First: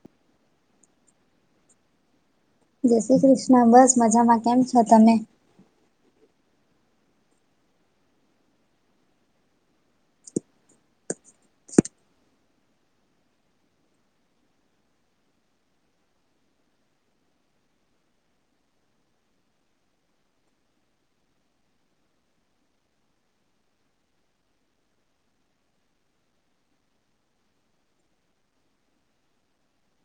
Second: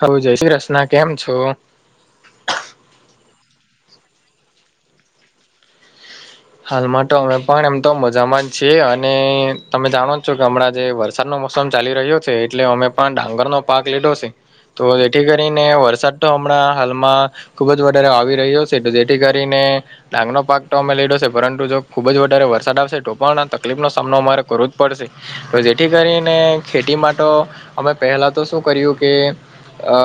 હાલો જય શ્રી કૃષ્ણ કેમ છો? જય શ્રી કૃષ્ણ બસ મજામાં, કેમ છો તમે? હાલમાં તો અમે પણ એમ તો મજામાં જ છીએ અને તમે જાણો છો કે હમણાં જે વ- વરસાદનો મોસમ ચાલી રહ્યો છે એટલે અમે પણ ડાંગરનો પાક લીધો છે. તો જેથી કરીને વરસાદ તો હમણાં હાલમાં- ખુબ જ વધારે આવી રહ્યો છે જેથી કરીને ડાંગનો પાક તો અમે લીધો છે. પરંતુ જો ખૂબ જ વધારે વરસાદ આવશે તો પણ આ તકલીફનો સામનો અમારે કરવો જ પડશે. તો જેથી કરીને ખેતીમાં તો અમે પહેલા તો શું કર્યું કે- અ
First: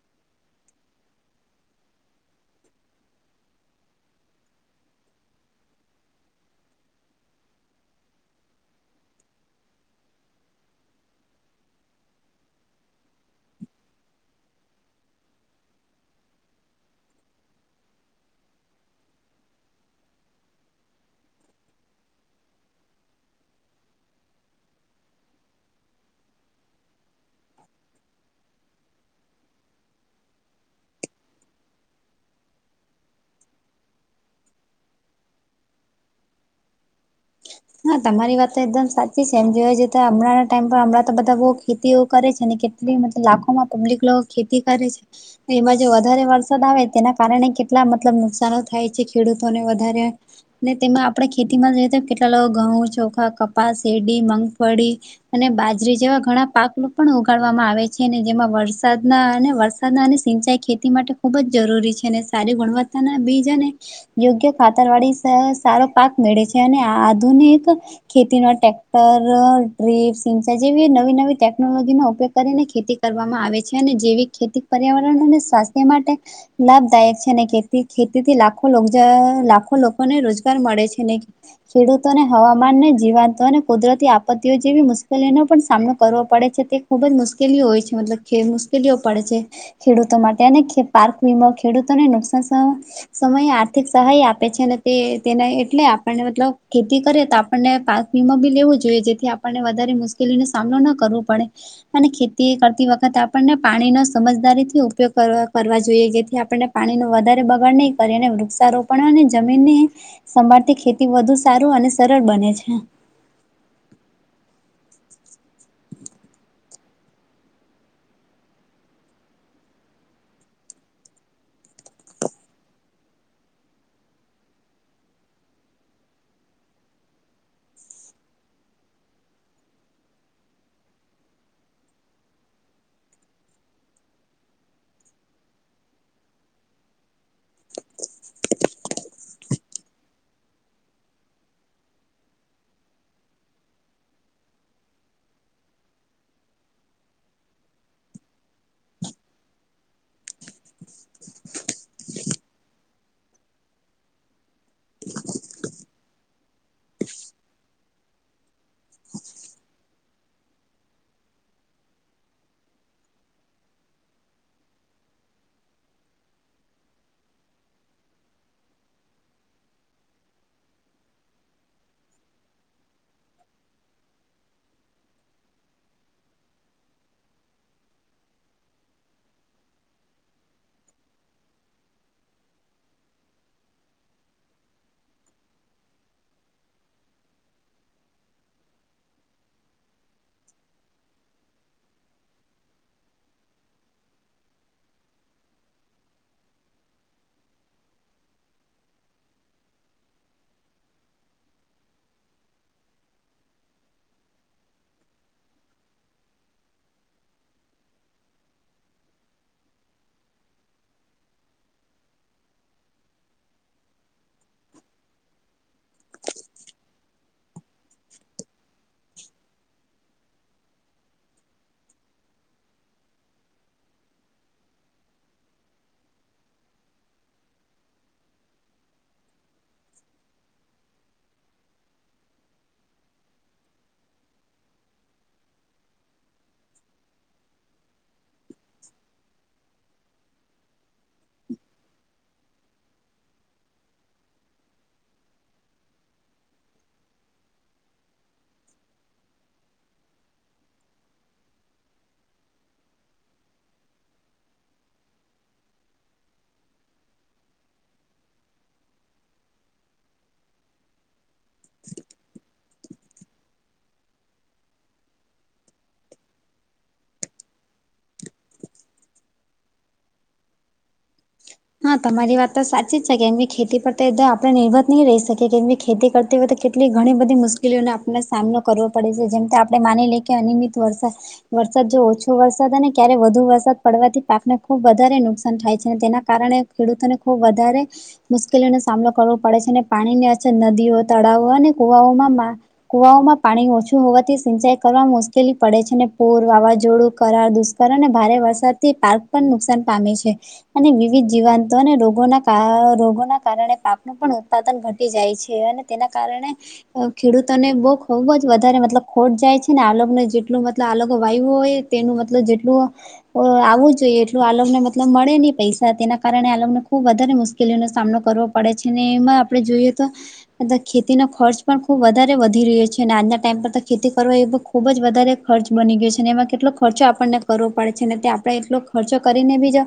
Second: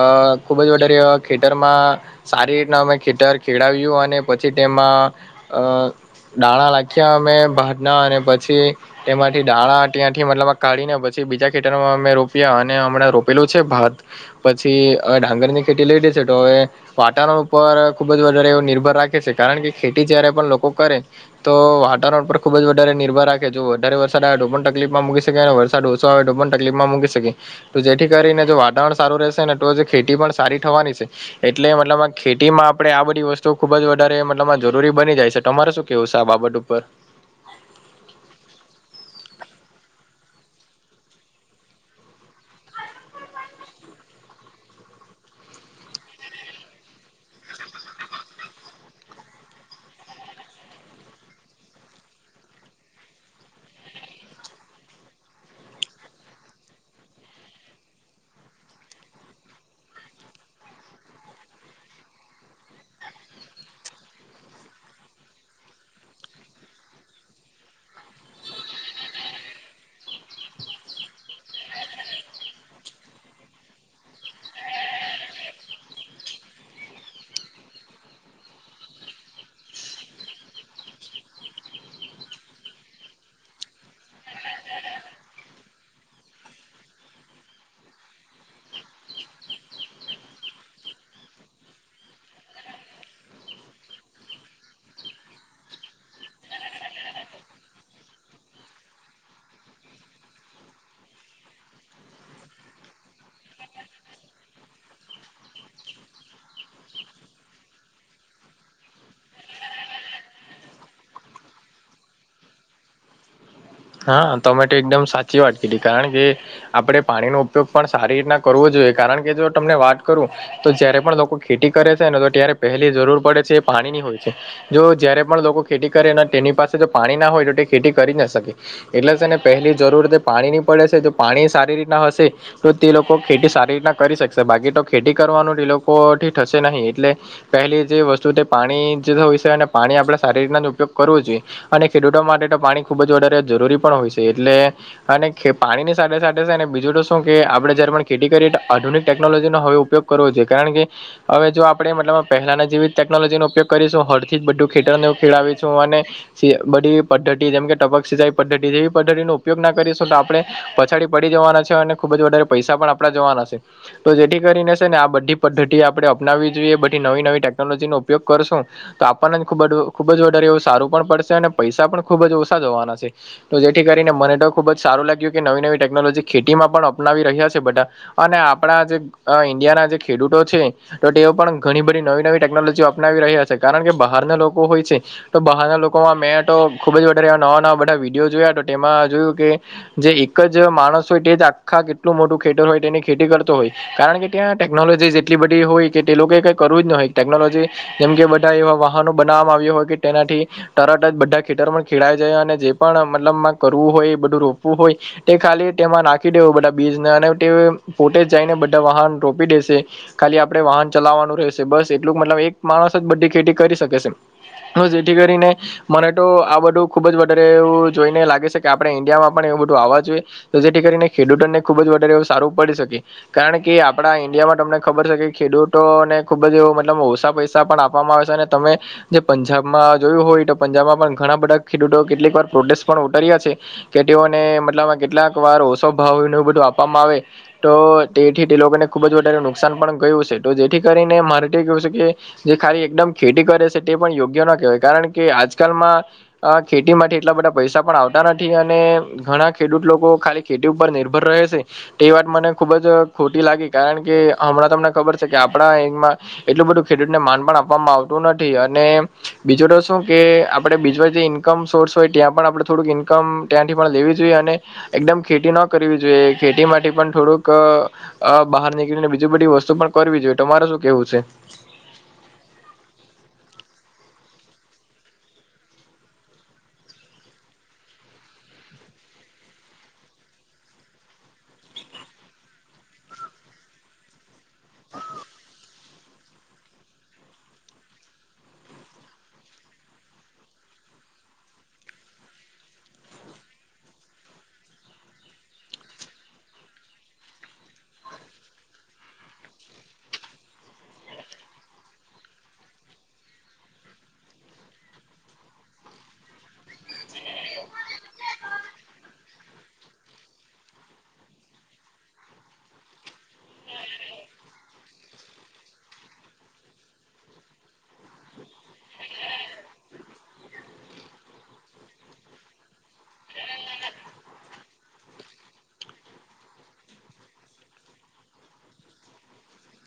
ખુબ જ વધારે ખેેતરમાં, સારી રીતના અમે ખેતર ખેળાવ્યું અને પછી તેમાં અ- દાણા લખ્યા અમે ભાતના અને પછી- તેમાંથી દાણા ત્યાંથી મતલબ આ કાઢી ને પછી બીજા ખેતરમાં અમે રોપ્યા અને હમણાં રોપેલું છે ભાત પછી હવે ડાંગરની ખેતી લઈ લેશે તો હવે વાતાવરણ ઉપર ખૂબ જ વધારે એવું નિર્ભર રાખે છે કારણ કે ખેતી જ્યારે પણ લોકો કરે.. તો વાતાવરણ પર ખુબ જ વધારે નિર્ભર રાખે જો વધારે વરસાદ આવે તો પણ તકલીફમાં મૂકી શકાય ને વર- -સાદ ઓછો આવે તો પણ તકલીફમાં મૂકી શકે. તો જેથી કરીને જો વાતાવરણ સારું રહેશે ને તો જે ખેતી પણ સારી થવાની છે. એટલે મતલબ આ ખેતી માં આપડે આ બધી વસ્તુ ખુબ જ વધારે મતલબ જરૂરી બની જાય છે તમારે શું. કેવુ છે આ બાબત ઉપર? હા તમારી વાત તો એકદમ સાચી છે એમ જોય જો તો હમણાં ટાઈમ પર હમણાં તો બધા બહુ ખેતી ઓ કરે છે ને [inaudible] લાખોમાં પબ્લિક ખેતી કરે છે. એમાં જો વધારે વરસાદ આવે તેના કારણે કેટલા મતલબ નુકસાનો થાય છે. ખેડૂતોને વધારે ને તેમાં આપણેે ખેતીમાં જોઈએ તો કેટલા ઘઉં ચોખા કપાસ શેરડી મગફળી અને બાજરી જેવા ઘણા પાકમાં પણ ઉગાડવામાં આવે છે. જેમાં વરસાદના અને વરસાદ અને સિંચાઈ ખેતી માટે ખૂબ જ જરૂરી છે. અને સારી ગુણવત્તાના બીજ અને યોગ્ય ખાતરવાળી સારો પાક મેળે છે. અને આધુનિક ખેતીમાં ટેક્ટર ડ્રીપ સિંચાઈ જેવી નવી નવી ટેકનોલોજીનો ઉપયોગ કરીને ખેતી કરવામાં આવે છે. અને જેવી ખેતી પર્યાવરણ અને સ્વાસ્થ્ય માટે લાભદાયક છે. ને ખેતી ખેતીથી લાખો રોજ લાખો લોકોને રોજગાર મળે છે ને ખેડૂત તેને હવામાનને જીવાંત અને કુદરતી આપત્તિઓ જેવી મુશ્કેલીઓનો પણ સામનો કરવો પડે છે તે ખુબ જ મુશ્કેલીઓ હોય છે. મતલબ કે મુશ્કેલીઓ પડે છે. ખેડૂતો માટે અને પાર્ક વીમો ખેડૂતોને નુકસાન સામે સમયે આર્થિક સહાય આપે છે અને તે તેને એટલે આપણને મતલબ ખેતી કરીએ તો આપણને પાક વીમોબી લેવો જોઈએ. જેથી આપણને વધારે મુશ્કેલીનો સામનો ન કરવો પડે. અને ખેતી કરતી વખતે આપણને પાણીનો સમજદારીથી ઉપયોગ કરવા કરવા જોઈએ. જેથી આપણને પાણીનો વધારે બગાડ નહીં કરીએ. અને વૃક્ષારોપણ અને જમીનને સંભાળતી ખેતી વધુ સારું અને સરળ બને છે. હા તમે તો એકદમ સાચી વાટ કીધી કારણ કે આપણે પાણીનો ઉપયોગ પણ સારી રીતના કરવો જોઈએ. કારણ કે જો તમને વાત કરું તો જયારે પણ લોકો ખેતી કરે છે ને તો ત્યારે પહેલી જરૂર પડે છે. એ પાણીની હોય છે. જો જયારે પણ લોકો ખેતી કરે અને તેની પાસે જો પાણી ના હોય તો તે ખેતી કરી જ ન શકે. એટલે શેને પહેલી જરૂર તે પાણીની પડે છે. જો પાણી સારી રીતના હશે. તો તે લોકો ખેતી સારી રીતના કરી શકશે. બાકી તો ખેતી કરવાનો તે લોકોથી થશે નહી એટલે પહેલી જે વસ્તુ તે પાણી જ હોય છે. અને પાણી આપણે સારી રીતના જ ઉપયોગ કરવો જોઈએ. અને ખેડૂતો માટે તો પાણી ખુબ જ વધારે જરૂરી પણ હોય છે. એટલે અને ખે પાણીની સાથે સાથે શેને બીજું તો શું કે આપણે જયારે પણ ખેતી કરીએ આધુનિક ટેકનોલોજીનો હવે ઉપયોગ કરવો જોઈએ કારણ કે હવે જો આપણે મતલબ પહેલાના જેવી ટેકનોલોજીનો ઉપયોગ કરીશું હળથી જ બધું ખેતરને એવું ખેળવીશું અને બધી પદ્ધતિ જેમકે ટપક સિંચાઈ પદ્ધતિ જેવી પદ્ધતિનો ઉપયોગ ના કરીશું. તો આપણે પછાડી પડી જવાના છે. અને ખુબ જ વધારે પૈસા પણ આપડા જવાના છે. તો જેથી કરીને શેને આ બધી પદ્ધતિ આપણે અપનાવવી જોઈએ. બધી નવી નવી ટેકનોલોજીનો ઉપયોગ કરશું. તો આપણને ખૂબ જ ખુબ જ વધારે એવું સારું પણ પડશે અને પૈસા પણ ખુબ જ ઓછા જવાના છે. તો જેથી કરીને મને તો ખુબ જ સારું લાગ્યું કે નવી નવી ટેકનોલોજી ખેતીમાં પણ અપનાવી રહ્યા છે. બધા અને આપણા જે અ ઈન્ડિયાના જે ખેડૂતો છે. તો તેઓ પણ ઘણી બધી નવી નવી ટેકનોલોજી અપનાવી રહ્યા છે. કારણ કે બહારના લોકો હોય છે. તો બહારના લોકોમાં મેં તો ખુબ જ વધારે એવા નવા નવા બધા વિડીયો જોયા તેમાં જોયું કે જે એક જ માણસ હોય તે જ આખા કેટલું મોટું ખેતર હોય તેની ખેતી કરતો હોય. કારણ કે ત્યાં ટેકનોલોજી જ એટલી બધી હોય કે તે લોકો કઈ કરવું જ ન હોય ટેકનોલોજી જેમ કે બધા એવા વાહનો બનાવવામાં આવ્યા હોય, કે તેનાથી તરટ જ બધા ખેતરમા ખેડાઈ જાય. અને જે પણ મતલબમાં કરવું હોય બધું રોપવું હોય. તે ખાલી તેમાં નાખી દેવુ બધા બીજને અને તે પોતે જઈને બધા વાહન રોપી દેશે. ખાલી આપણે વાહન ચલાવવાનું રહેશે. બસ એટલું મતલબ એક માણસ જ બધી ખેતી કરી શકે છે. હ જેથી કરીને મને તો આ બધું ખુબ જ વધ એવું જોઈને લાગે છે કે આપણે ઇન્ડીયામાં પણ એવું બધું આવવા જોઈએ. તો જેથી કરીને ખેડૂતોને ખુબ જ વધારે એવું સારું પડી શકે. કારણ કે આપડા ઇન્ડિયામાં તમને ખબર છે કે ખેડૂતોને ખુબ જ એવું મતલબમા ઓછા પૈસા સા પણ આપવામાં આવે છે અને તમે જે પંજાબમાં હોય તો પંજાબમાં પણ ઘણા બધા ખેડૂતો કેટલીક વાર પ્રોટેસ્ટ પણ ઉતર્યા છે. કે તેઓને મતલબ કેટલાક વાર ઓછો ભાવ ને એ બધું આપવામાં આવે. તો તેથી તે લોકોને ખુબ જ વધારે નુકસાન પણ ગયું છે. તો જેથી કરીને મારે તો એ કેવું છે કે જે ખાલી એકદમ ખેતી કરે છે તે પણ યોગ્ય ન કહેવાય, કારણ કે આજકાલમાં અ ખેતી માટે એટલા બધા પૈસા પણ આવતા નથી અને ઘણા ખેડૂત લોકો ખાલી ખેતી ઉપર નિર્ભર રહે છે. તે વાત મને ખુબ જ ખોટી લાગી. કારણ કે, હમણાં તમને ખબર છે કે આપણા એગમા એટલું બધું ખેડૂતને માન પણ આપવામાં આવતું નથી અને બીજો તો શું કે આપડે બીજો જે ઇન્કમ સોર્સ હોય ત્યાં પણ આપડે થોડુંક ઈન ઇન્કમ ત્યાંથી પણ લેવી જોઈએ અને એકદમ ખેતી ન કરવી જોઈએ. ખેતી માથી પણ થોડુંક અ અ બહાર નીકળીને બીજી બધી વસ્તુ પણ કરવી જોઈએ. તો તમારે શું કેવું છે? હા તમારી વાત તો સાચી જ છે. કે એમ ખેતી પર તો આપણે નિર્ભર નહી રહી શકીએ. કેમ કે ખેતી કર તે બધતે કેટલી ઘણી બધી મુશ્કેલીઓનો આપણને સામનો કરવો પડે છે. જેમ આપણે માની લઈએ કે અનિયમિત વરસાદ વરસાદ જો ઓછો વરસાદ અને ક્યારે વધુ વરસાદ પડવાથી પાકને ખુબ વધારે નુકસાન થાય છે અને તેના કારણે ખેડૂતોને ખૂબ વધારે મુશ્કેલીઓનો સામનો કરવો પડે છે અને પાણીની અછત નદીઓ, તળાવો અને કુવાઓમાં કુવાઓમાં પાણી ઓછું હોવાથી સિંચાઈ કરવા મુશ્કેલી પડે છે. ને પૂર, વાવાઝોડું, કરાર, દુષ્ કારણે ભારે વરસાદ થી પાર્ક પણ નુકસાન પામે છે અને બી જીવાંત રોગોના રોગોના કારણે પાકનું પણ ઉત્પાદન ઘટી જાય છે અને તેના કારણે ખેડૂતોને બઉ ખુબ જ વધારે મતલબ ખોટ જાય છે ને. આલોગને જેટલું મતલબ આ લોકે જેટલું વાયવુ હોય તેનું મતલબ જેટલું આવવું જોઈએ, એટલું આલોકને મતલબ મળે નહી પૈસા. તેના કારણે આ લોકોને ખુબ વધારે મુશ્કેલીઓનો સામનો કરવો પડે છે અને એમાં આપણે જોઈએ તો ખેતીનો ખર્ચ પણ ખુબ વધારે વધી રહ્યો છે અને આજના ટાઈમ પર તો ખેતી કરવો એ ખૂબ જ વધારે ખર્ચ બની ગયો છે અને એમાં કેટલો ખર્ચો આપણને કરવો પડે છે અને તે આપણે એટલો ખર્ચો કરીને બી જો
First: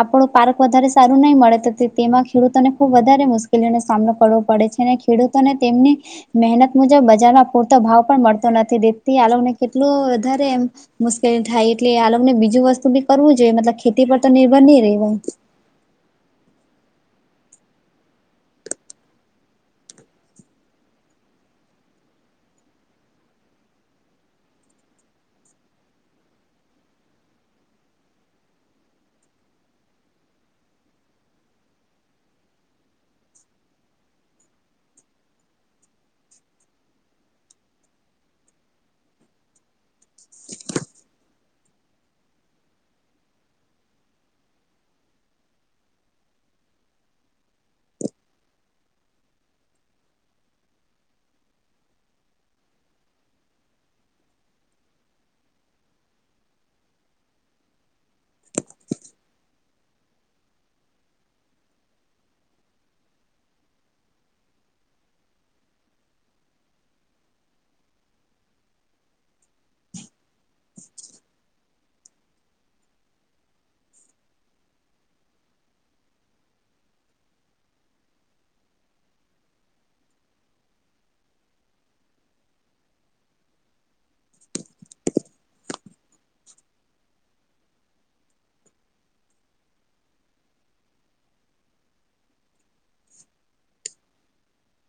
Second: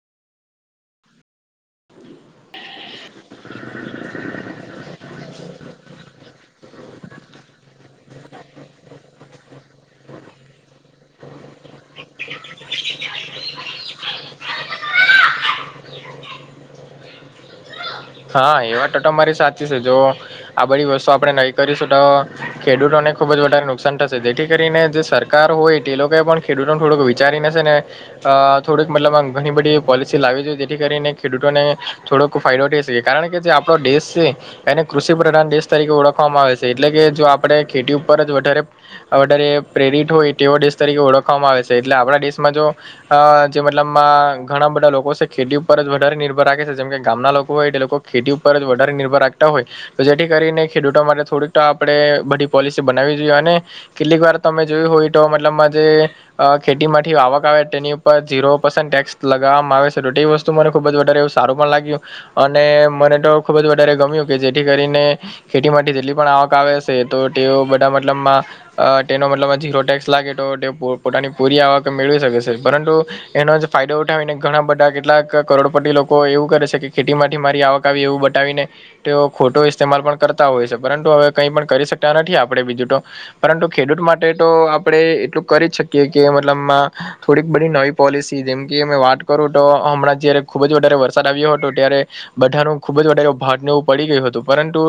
આપણે પાર્ક વધારે સારું નહીં મળે, તેમાં ખેડૂતોને ખુબ વધારે મુશ્કેલીઓનો સામનો કરવો પડે છેને. ખેડૂતોને તેમની મહેનત મુજબ બજારમાં પૂરતો ભાવ પણ મળતો નથી. દીતી આલોકને કેટલું વધારે એમ મુશ્કેલી થાય. એટલે આ લોકો ને બીજું વસ્તુ બી કરવું જોઈએ, મતલબ ખેતી પર તો નિર્ભર ની રેવાઈ. હા એ વાત તો તમારી સાચી છે. જો આ બધી વસ્તુ આપણે નહીં કરીશું તો ખેડૂતોને ખુબ જ વધારે નુકસાન થશે, જેથી કરીને જે સરકાર કાર હોય તે લોકો પણ ખેડૂતોને થોડુંક વિચારી ને સેને અ થોડીક મતલબ આમ ઘણી બધી પોલિસી લાવી જોઈએ. જેથી કરીને ખેડૂતોને થોડોક ફાયદો થઈ શકે. કારણ કે જે આપણો દેશ છે. એને કૃષિ પ્રધાન દેશ તરીકે ઓળખવામાં આવે છે એટલે કે જો આપણે ખેતી ઉપર જ વધારે અ વધારે પ્રેરિત હોય તેવો દેશ તરીકે ઓળખવામાં આવે છે. એટલે આપણા દેશમાં જો અ જે મતલબમાં ઘણા બધા લોકો છે ખેતી ઉપર જ વધારે નિર્ભર રાખે છે, જેમ કે ગામના લોકો હોય તે લોકો ખેતી ઉપર જ વધારે નિર્ભર રાખતા હોય. જેથી કરીને ખેડૂતો માટે થોડીક આપણે બધી પોલિસી બનાવી જોઈએ અને કેટલીક વાર તમે જોયુ હોય તો મતલબમાં જે અ ખેતીમાંથી આવક આવે તેની ઉપર ઝીરો પર્સન્ટ ટેક્સ લગાવવામાં આવે છે. તો તે વસ્તુ [unintelligible] મને ખુબ જ વધારે એવું સારું પણ લાગ્યું અને મને તો ખુબ જ વધારે ગમ્યું કે જેથી કરીને ખેતી માટે જેટલી પણ આવક આવેશે તો તેઓ બધા મતલબમાં અ તેનો મતલબ જીરો ટેક્સ લાગે તો તે પોતાની પૂરી આવક મેળવી શકે છે. પરંતુ એનો જ ફાયદો ઉઠાવીને ઘણા બધા કેટલાક કરોડપતી લોકો એવું કરે છે કે ખેતીમાંથી મારી આવક બતાવી એવું બતાવીને તેઓ ખોટો ઇસ્તેમાલ પણ કરતા હોય છે. પરંતુ, હવે કઈ પણ કરી શકતા નથી આપડે બીજું તો. પરંતુ ખેડૂત માટે તો આપણે એટલું કરી જ શકીએ કે મતલબમાં થોડીક બધી નવી પોલિસી જેમ કે અમે વાત કરું તો હમણાં જયારે ખૂબ જ વધારે વરસાદ આવ્યો હતો. ત્યારે બધાનું ખૂબ જ વધારે એવ ભાટને એવું પડી ગયું હતું પરંતુ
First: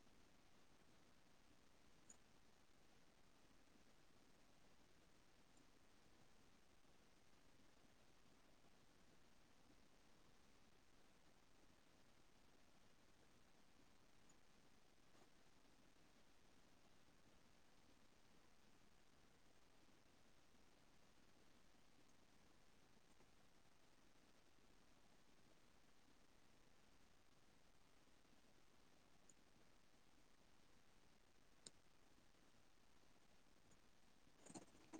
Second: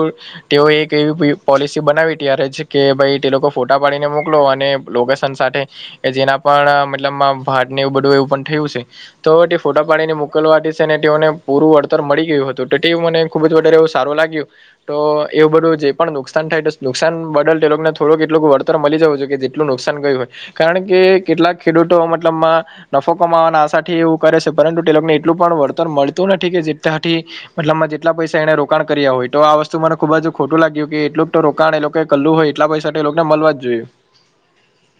તેઓ એક એવી પી પોલિસી બનાવી ત્યારે જ કે ભાઈ તે લોકો ફોટા પાડીને મોકલો અને લોકેશન સાથે જેના પણ મતલબ ભાટને એવું બધું એવું પણ થયું છે. તો તે ફોટા પાડીને મોકલવાથી સેને તેઓને પૂરું વળતર મળી ગયું હતું. તો ટે મને ખુબ જ વધારે એવું સારું લાગ્યું. તો એવું બધું જે પણ નુકસાન થાય ટો નુકસાન બદલ ટે લોકને થોડુંક એટલું વળતર મળી જવું જોઈએ કે એટલું નુકસાન ગયું હોય. કારણ કે કેટલાક ખેડૂતો મતલબમાં નફો કમાવાના આશાથી એવું કરે છે પરંતુ તે લોકોને એટલું પણ વળતર મળતું નથી કે જે તેનાથી મતલબમાં જેટલા પૈસા એને રોકાણ કર્યા હોય તો આ વસ્તુ મને ખુબ જ ખોટું લાગ્યું કે એટલું તો રોકાણ એ લોકોએ કલ્લું હોય એટલા પૈસા તો એ લોકને મળવા જ જોઈએ.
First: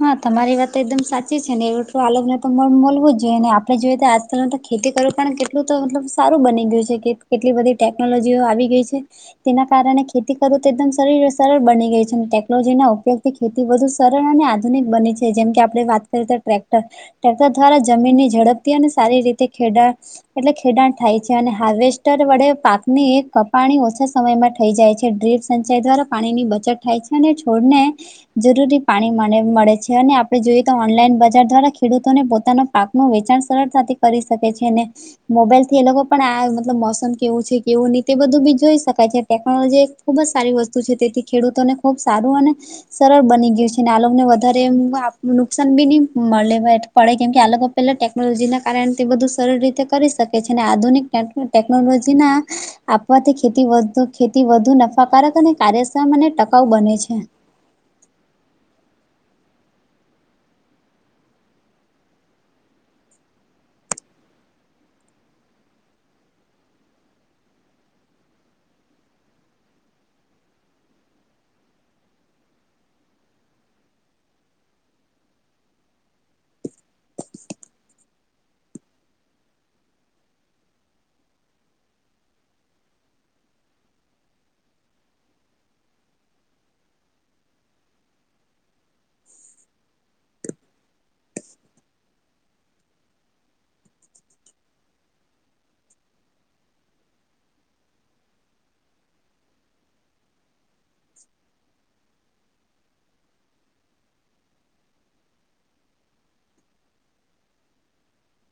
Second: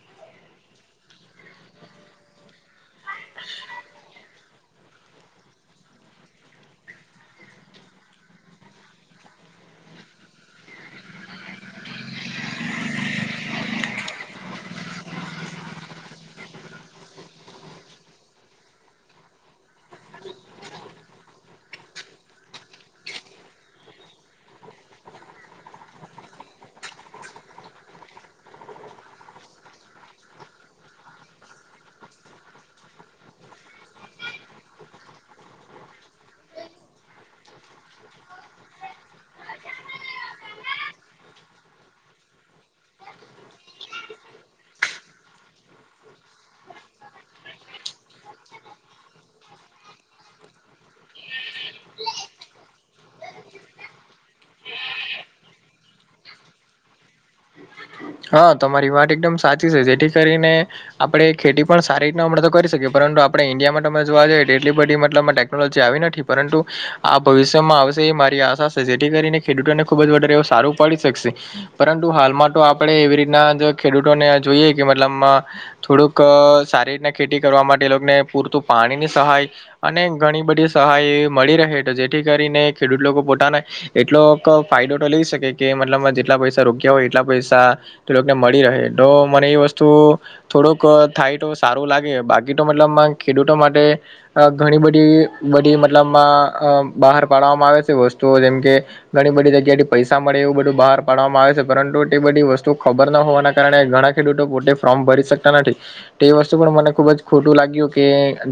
હા તમારી વાત તો એકદમ સાચી છે ને એટલું આ લોગને તો મલવું જ જોઈએ ને આપડે જોઈએ તો પરંતુ ખેતી કરવી પણ કેટલું તો મતલબ સારું બની ગયું છે કે ‌એટલી બધી ટેક્નોલોજીઓ આવી ગઈ છે. તેના કારણે ખેતી કરવું તો એકદમ સરર સરળ બની ગઈ છે ટેકનોલોજીના ઉપયોગથી ખેતી વધુ સરળ અને આધુ આધુનિક બની છે. જેમ કે આપણે વાત કરીએ તો ટ્રેક્ટર ટેક્ટર દ્વારા જમીનની ઝડપથી અને સારી રીતે ખેડા એટલે ખેડાણ થાય છે અને હાર્વેસ્ટર વડે પાકની એક કપાણી ઓછા સમયમાં થઈ જાય છે. ડ્રી સંચાઇદ્વારા પાણીની બચત થાય છે અને છોડને જરૂરી પાણી મળે મળે છે અને આપણે જોઈએ તો ઓનલાઈન બજાર દ્વારા ખેડૂતોને પોતાના પાકનું વેચાણ સરળતાથી કરી શકે છે. અને મોબાઈલથી એ લોકો પણ આ મતલબ મોસમ કેવું છે કેવું નહી તે બધું બી જોઈ શકાય છે. ટેક્નોલોજી ખુબ જ સારી વસ્તુ છે. તેથી ખેડૂતોને ખુબ સારું અને સરળ બની ગયું છે અને આ લોક ને વધારે આમ નુકસાન બી ની મલે પડે કેમ કે આલોગો પેલા ટેક નોલોજીના કારણે તે બધું સરળ રીતે કરી શકે છે. અને આધુનિક ટેકનોલોજીના આપવાથી ખેતી વધુ ખેતી વધુ નફાકારક અને કાર્યક્ષમ અને ટકાઉ બને છે. હા તમારી વાત એકદમ સાચી છે જેથી કરીને આપણેે ખેતી પણ સારી રીતના આપણે તો કરી શકીએ પરંતુ આપણે ઈન્ડિયામાં તમે જોવા જઈએ તો એટલી બધી મતલબમાં ટેક્નોલોજી આવી નથી. પરંતુ આ ભવિષ્યમાં આવશે એ મારી આશા છે જેથી કરીને ખેડૂતોને ખુબ જ વધારે એવું સારું પડી શકશે. પરંતુ હાલમાં તો આપણેે એવી રીતના ખેડૂતોને જોઈએ કે મતલબમાં થોડુંક સારી રીતના ખેતી કરવા માટે એ લોકને પૂરતું પાણીની સહાય અને ઘણી બધી સહાય મળી રહે છે. જેથી કરીને ખેડૂત લોકો પોતાના એટલો ફાયદો તો લઈ શકે કે મતલબમાં જેટલા પૈસા રોક્યા હોય એટલા પૈસા તે લોકને મળી રહે તો મને એ વસ્તુ થોડોક થાય તો સારું લાગે બાકી તો મતલબમાં ખેડૂતો માટે અ ઘણી બધી બધી મતલબમાં બહાર પાડવામાં આવે છે વસ્તુઓ જેમ કે ઘણી બધી જગ્યાએથી પૈસા મળે એવું બધું બહાર પાડવામાં આવે છે પરંતુ એટલી બધી વસ્તુ ખબર ના હોવાના કારણે ઘણા ખેડૂતો પોતે ફોર્મ ભરી શકતા નથી. તે વસ્તુ પણ મને ખુબ જ ખોટું લાગ્યું કે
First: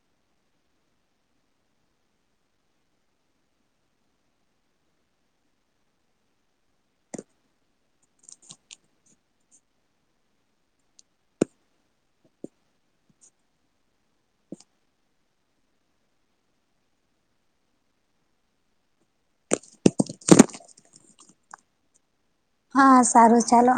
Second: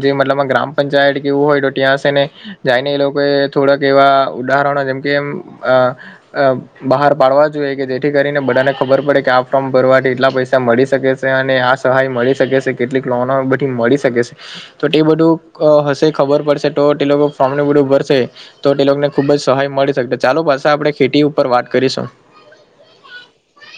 જે મતલબમાં ગ્રામ પંચાયત કે એવું હોય તો ત્યાં શે ને જાયને એ લોકોએ થોડાક એવા ઉદાહરણો જેમ કે આ આ બહાર પાડવા જોઈએ કે જેથી કરીને બધાને ખબર પડે કે આ ફોર્મ ભરવાથી એટલા પૈસા મળી શકે સે અને આ સહાય મળી શકે સે કેટલી લોનો બધી મળી શકે છે. તો તે બઢુ અહ હશે ખબર પડશે તો તે લોકો ફોમને બઢુ ભરસે. ટો ટે લોકોને ખુબ જ સહાય મળી શકશે. ચાલો પાછા આપડે ખેટી ઉપર વાત કરીશું. હા સારું ચાલો.